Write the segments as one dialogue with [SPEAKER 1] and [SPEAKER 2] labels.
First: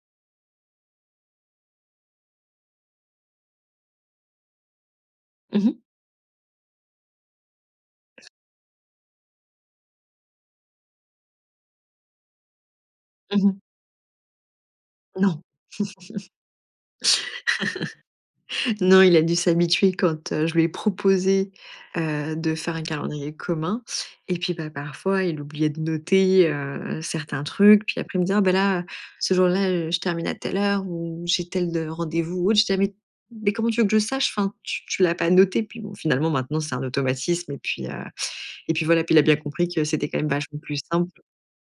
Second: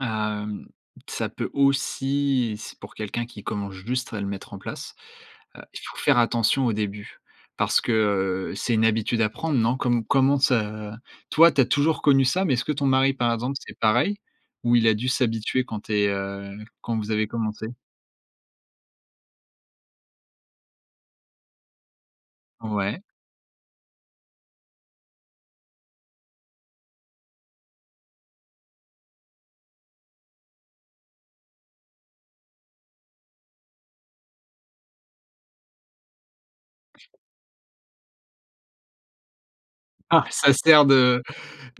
[SPEAKER 1] Ah, hem, ça peut aussi, s pour quelqu'un qui commence juste à le mettre en place, heu,
[SPEAKER 2] Mmh mh.
[SPEAKER 1] il faut faire attention au début. Parce que, heu, c'est une habitude à prendre, non? Comme comment ça, heu, toi, tu as toujours connu ça, mais est-ce que ton mari, par
[SPEAKER 2] Mmh
[SPEAKER 1] exemple,
[SPEAKER 2] mh.
[SPEAKER 1] c'est pareil? Ou, il a dû
[SPEAKER 2] Non.
[SPEAKER 1] s'habituer quand tu es, heu, quand vous avez commencé?
[SPEAKER 2] Non, il a dû s'habituer quand, heu, je lui ai proposé, heu, de faire un
[SPEAKER 1] Ouais.
[SPEAKER 2] calendrier commun et puis, bah, parfois, il oubliait de noter, heu, certains trucs. Puis après, il me dit: «Oh ben là, ce jour là, heu, je termine à telle heure, ou, j'ai tel rendez-vous ou autre». Je dis: «Ah mais mais comment veux tu que je le sache? Enfin tu tu l'as pas noté». Puis bon, bah, finalement, maintenant c'est un automatisme et puis, heu et puis voilà, puis il a bien compris que c'était quand
[SPEAKER 1] Ah!
[SPEAKER 2] même
[SPEAKER 1] Ça
[SPEAKER 2] vachement plus
[SPEAKER 1] sert
[SPEAKER 2] simple.
[SPEAKER 1] de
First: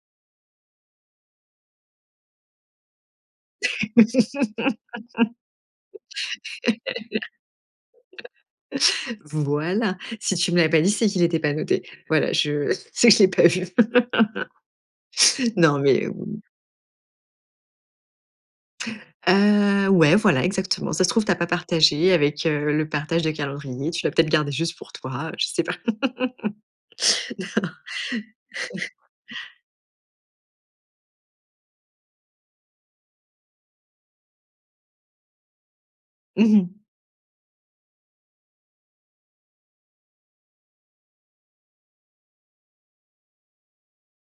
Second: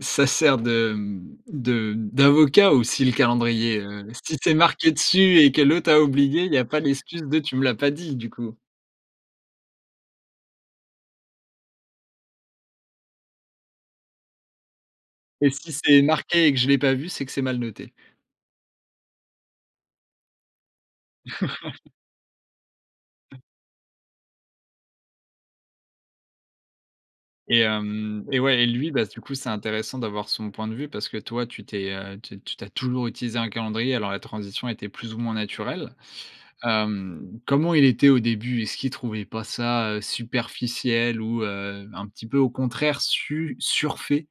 [SPEAKER 1] ça sert de, mmh, de d'avocat aussi, le calendrier, heu. Si c'est marqué dessus et que l'autre a oublié, il y a pas d'excuse de: «Tu me l'as pas dit», du coup.
[SPEAKER 2] Voilà. Si tu me l'as pas dit, c'est qu'il était pas noté. Voilà, je sais que je l'ai pas vu.
[SPEAKER 1] Et si
[SPEAKER 2] Non,
[SPEAKER 1] c'est
[SPEAKER 2] mais ou
[SPEAKER 1] marqué, et que je l'ai pas vu, c'est que c'est mal noté.
[SPEAKER 2] Heu, ouais, voilà exactement. «Ça se trouve, tu as pas partagé avec, heu, le partage de calendrier, tu l'as peut-être garder juste pour toi, je sais pas».
[SPEAKER 1] Et hem et, ouais et lui, bah du coup, c'est intéressant d'avoir son point de vue, parce que toi, tu t'es, heu, tu tu as toujours utilisé un calendrier, alors la transition était, plus ou moins, naturelle.
[SPEAKER 2] Mmh mh.
[SPEAKER 1] Hem, comment il était au début? Est-ce qu'il trouvait pas ça, heu, superficiel ou, heu, un petit peu au contraire su surfait?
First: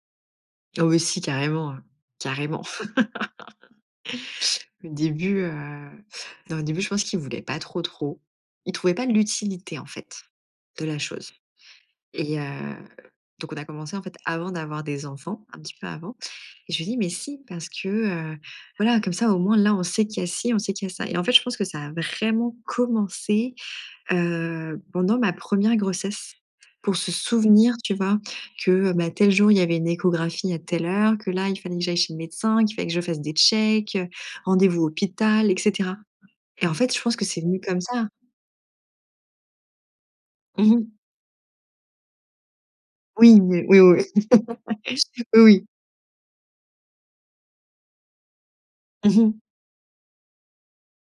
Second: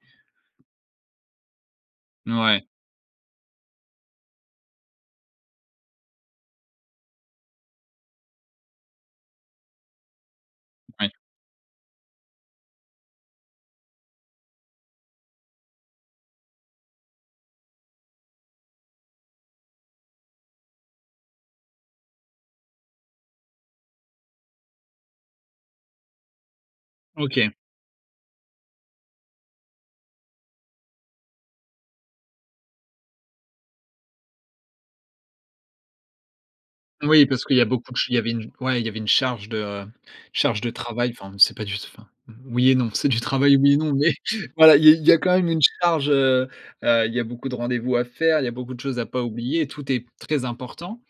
[SPEAKER 2] Oh oui, si carrément, heu, carrément.
[SPEAKER 1] Ouais.
[SPEAKER 2] Au début, heu, non, au début, je pense qu'il voulait pas trop, trop. Il trouvait pas l'utilité en fait, de la
[SPEAKER 1] Ouais.
[SPEAKER 2] chose et heu, donc on a commencé en fait, avant d'avoir des enfants, un petit peu avant et je lui dis: «Mais si, parce que, heu voilà, comme ça au moins là, on sait qu'il y a si, on sait qu'il y a ça» et en fait, je pense que ça a vraiment commencé, heu, pendant ma première 1re grossesse pour se
[SPEAKER 1] OK.
[SPEAKER 2] souvenir, tu vois? Que, bah, tel jour, il y avait une échographie à telle heure, que là, il fallait que j'aille chez le médecin, qu'il fallait que je fasse des checks, heu, rendez-vous hôpital et cetera et en fait, je pense que
[SPEAKER 1] Oui,
[SPEAKER 2] c'est
[SPEAKER 1] parce qu'il
[SPEAKER 2] venu
[SPEAKER 1] y a
[SPEAKER 2] comme
[SPEAKER 1] beaucoup de ch
[SPEAKER 2] ça.
[SPEAKER 1] il y avait une ouais il y avait une charge de charge de
[SPEAKER 2] Mmh mh.
[SPEAKER 1] travail, enfin, c'est pas du tout enfin, oui et non. C'est du
[SPEAKER 2] Oui,
[SPEAKER 1] travail,
[SPEAKER 2] mais
[SPEAKER 1] oui et
[SPEAKER 2] oui,
[SPEAKER 1] non,
[SPEAKER 2] oui.
[SPEAKER 1] mais voilà il y a il y a quand
[SPEAKER 2] heu,
[SPEAKER 1] même une
[SPEAKER 2] oui.
[SPEAKER 1] charge, heu, heu, il y beaucoup de rendez-vous à faire, il y a beaucoup de choses à
[SPEAKER 2] Mmh
[SPEAKER 1] pas
[SPEAKER 2] mh.
[SPEAKER 1] oublier, tout est très important.